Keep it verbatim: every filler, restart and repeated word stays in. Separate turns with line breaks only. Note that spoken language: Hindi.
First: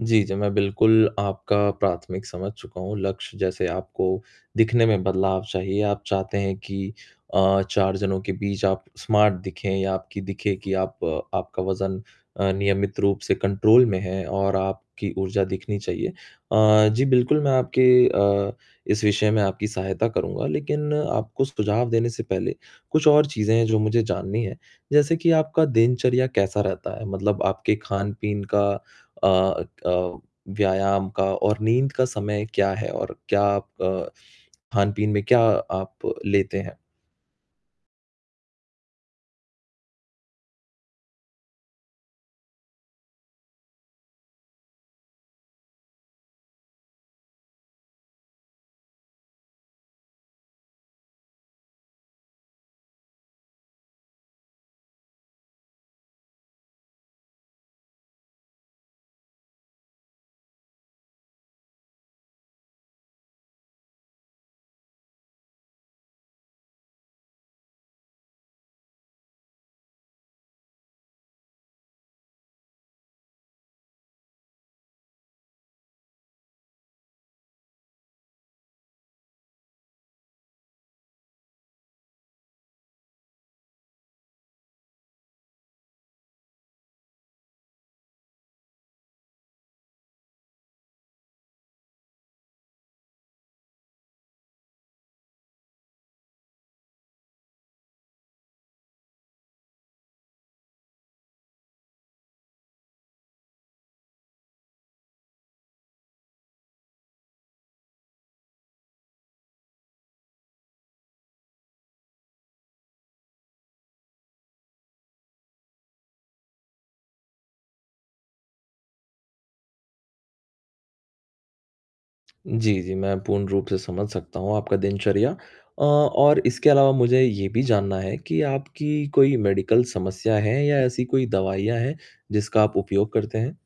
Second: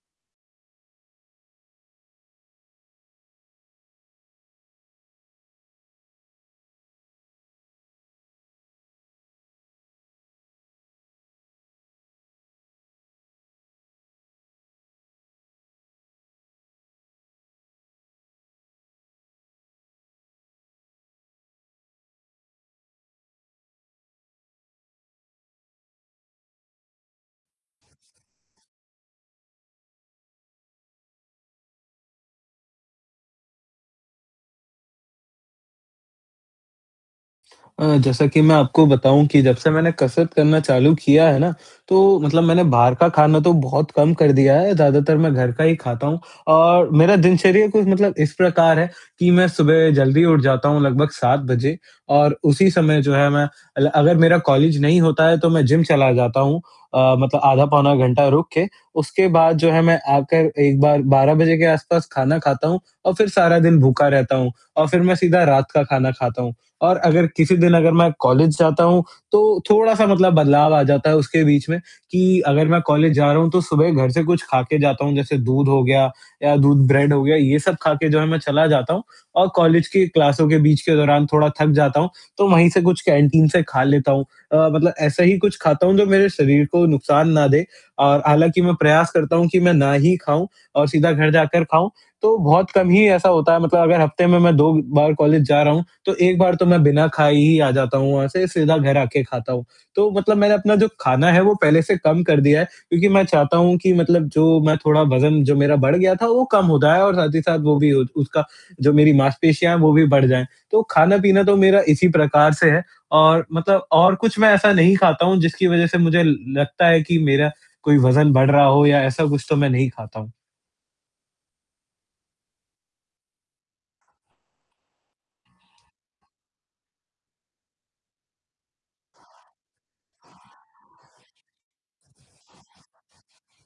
जी, जी, मैं बिल्कुल आपका प्राथमिक समझ चुका हूँ, लक्ष्य जैसे आपको दिखने में बदलाव चाहिए आप चाहते हैं कि अ, चार जनों के बीच आप स्मार्ट दिखें या आपकी दिखे कि आप आपका वज़न अ, नियमित रूप से कंट्रोल में है और आपकी ऊर्जा दिखनी चाहिए अ, जी, बिल्कुल मैं आपकी अ, इस विषय में आपकी सहायता करूँगा। लेक़िन आपको सुझाव देने से पहले, कुछ और चीज़ें हैं जो मुझे जाननी हैं, जैसे कि आपका दिनचर्या कैसा रहता है मतलब आपके ख़ान-पीन का अ अ, व्यायाम का और नींद का समय क्या है और क्या आप अ, ख़ान-पीन में क्या आप लेते हैं?
अ, जैसा कि मैं आपको बताऊँ कि जब से मैंने कसरत करना चालू किया है ना, तो मतलब मैंने बाहर का ख़ाना तो बहुत कम कर दिया है, ज़्यादातर मैं घर का ही ख़ाता हूँ और मेरा दिनचर्या कुछ मतलब इस प्रकार है, कि मैं सुबह जल्दी उठ जाता हूँ लगभग सात बजे और उसी समय जो है मैं अगर मेरा कॉलेज नहीं होता है तो मैं जिम चला जाता हूँ अ, मतलब आधा पौना घंटा रुक के। उसके बाद जो है मैं आकर एक बार बारह बजे के आस-पास ख़ाना ख़ाता हूँ और फ़िर सारा दिन भूखा रहता हूँ और फ़िर मैं सीधा रात का ख़ाना ख़ाता हूँ। और अगर किसी दिन अगर मैं कॉलेज जाता हूँ, तो थोड़ा-सा मतलब बदलाव आ जाता है उसके बीच में, कि अगर मैं कॉलेज जा रहा हूँ तो सुबह घर से कुछ ख़ा के जाता हूँ जैसे दूध हो गया, या दूध ब्रेड हो गया, ये सब ख़ा के जो है मैं चला जाता हूँ। और कॉलेज की क्लासों के बीच के दौरान थोड़ा थक जाता हूँ तो वहीं से कुछ कैंटीन से ख़ा लेता हूँ अ, मतलब ऐसा ही कुछ खाता हूँ जो मेरे शरीर को नुकसान ना दे और हालाँकि मैं प्रयास करता हूँ कि मैं ना ही ख़ाऊँ और सीधा घर जाकर ख़ाऊँ तो बहुत कम ही ऐसा होता है मतलब अगर हफ़्ते में मैं दो बार कॉलेज जा रहा हूँ, तो एक बार तो मैं बिना ख़ाए ही आ जाता हूँ वहाँ से सीधा घर आ के ख़ाता हूँ। तो मतलब मैंने अपना जो ख़ाना है वो पहले से कम कर दिया है, क्योंकि मैं चाहता हूँ कि मतलब जो मैं थोड़ा वज़न जो मेरा बढ़ गया था वो कम हो जाए और साथ ही साथ वो भी उसका, जो मेरी मांसपेशियाँ हैं वो भी बढ़ जाए। तो ख़ाना-पीना तो मेरा इसी प्रकार से है और मतलब और कुछ मैं ऐसा नहीं ख़ाता हूँ जिसकी वज़ह से मुझे ल लगता है कि मेरा कोई वज़न बढ़ रहा हो या ऐसा कुछ तो मैं नहीं ख़ाता हूँ।
जी, जी, मैं पूर्ण रूप से समझ सकता हूँ आपका दिनचर्या। अ, और इसके अलावा मुझे ये भी जानना है, कि आपकी कोई मेडिकल समस्या है या ऐसी कोई दवाइयाँ हैं, जिसका आप उपयोग करते हैं?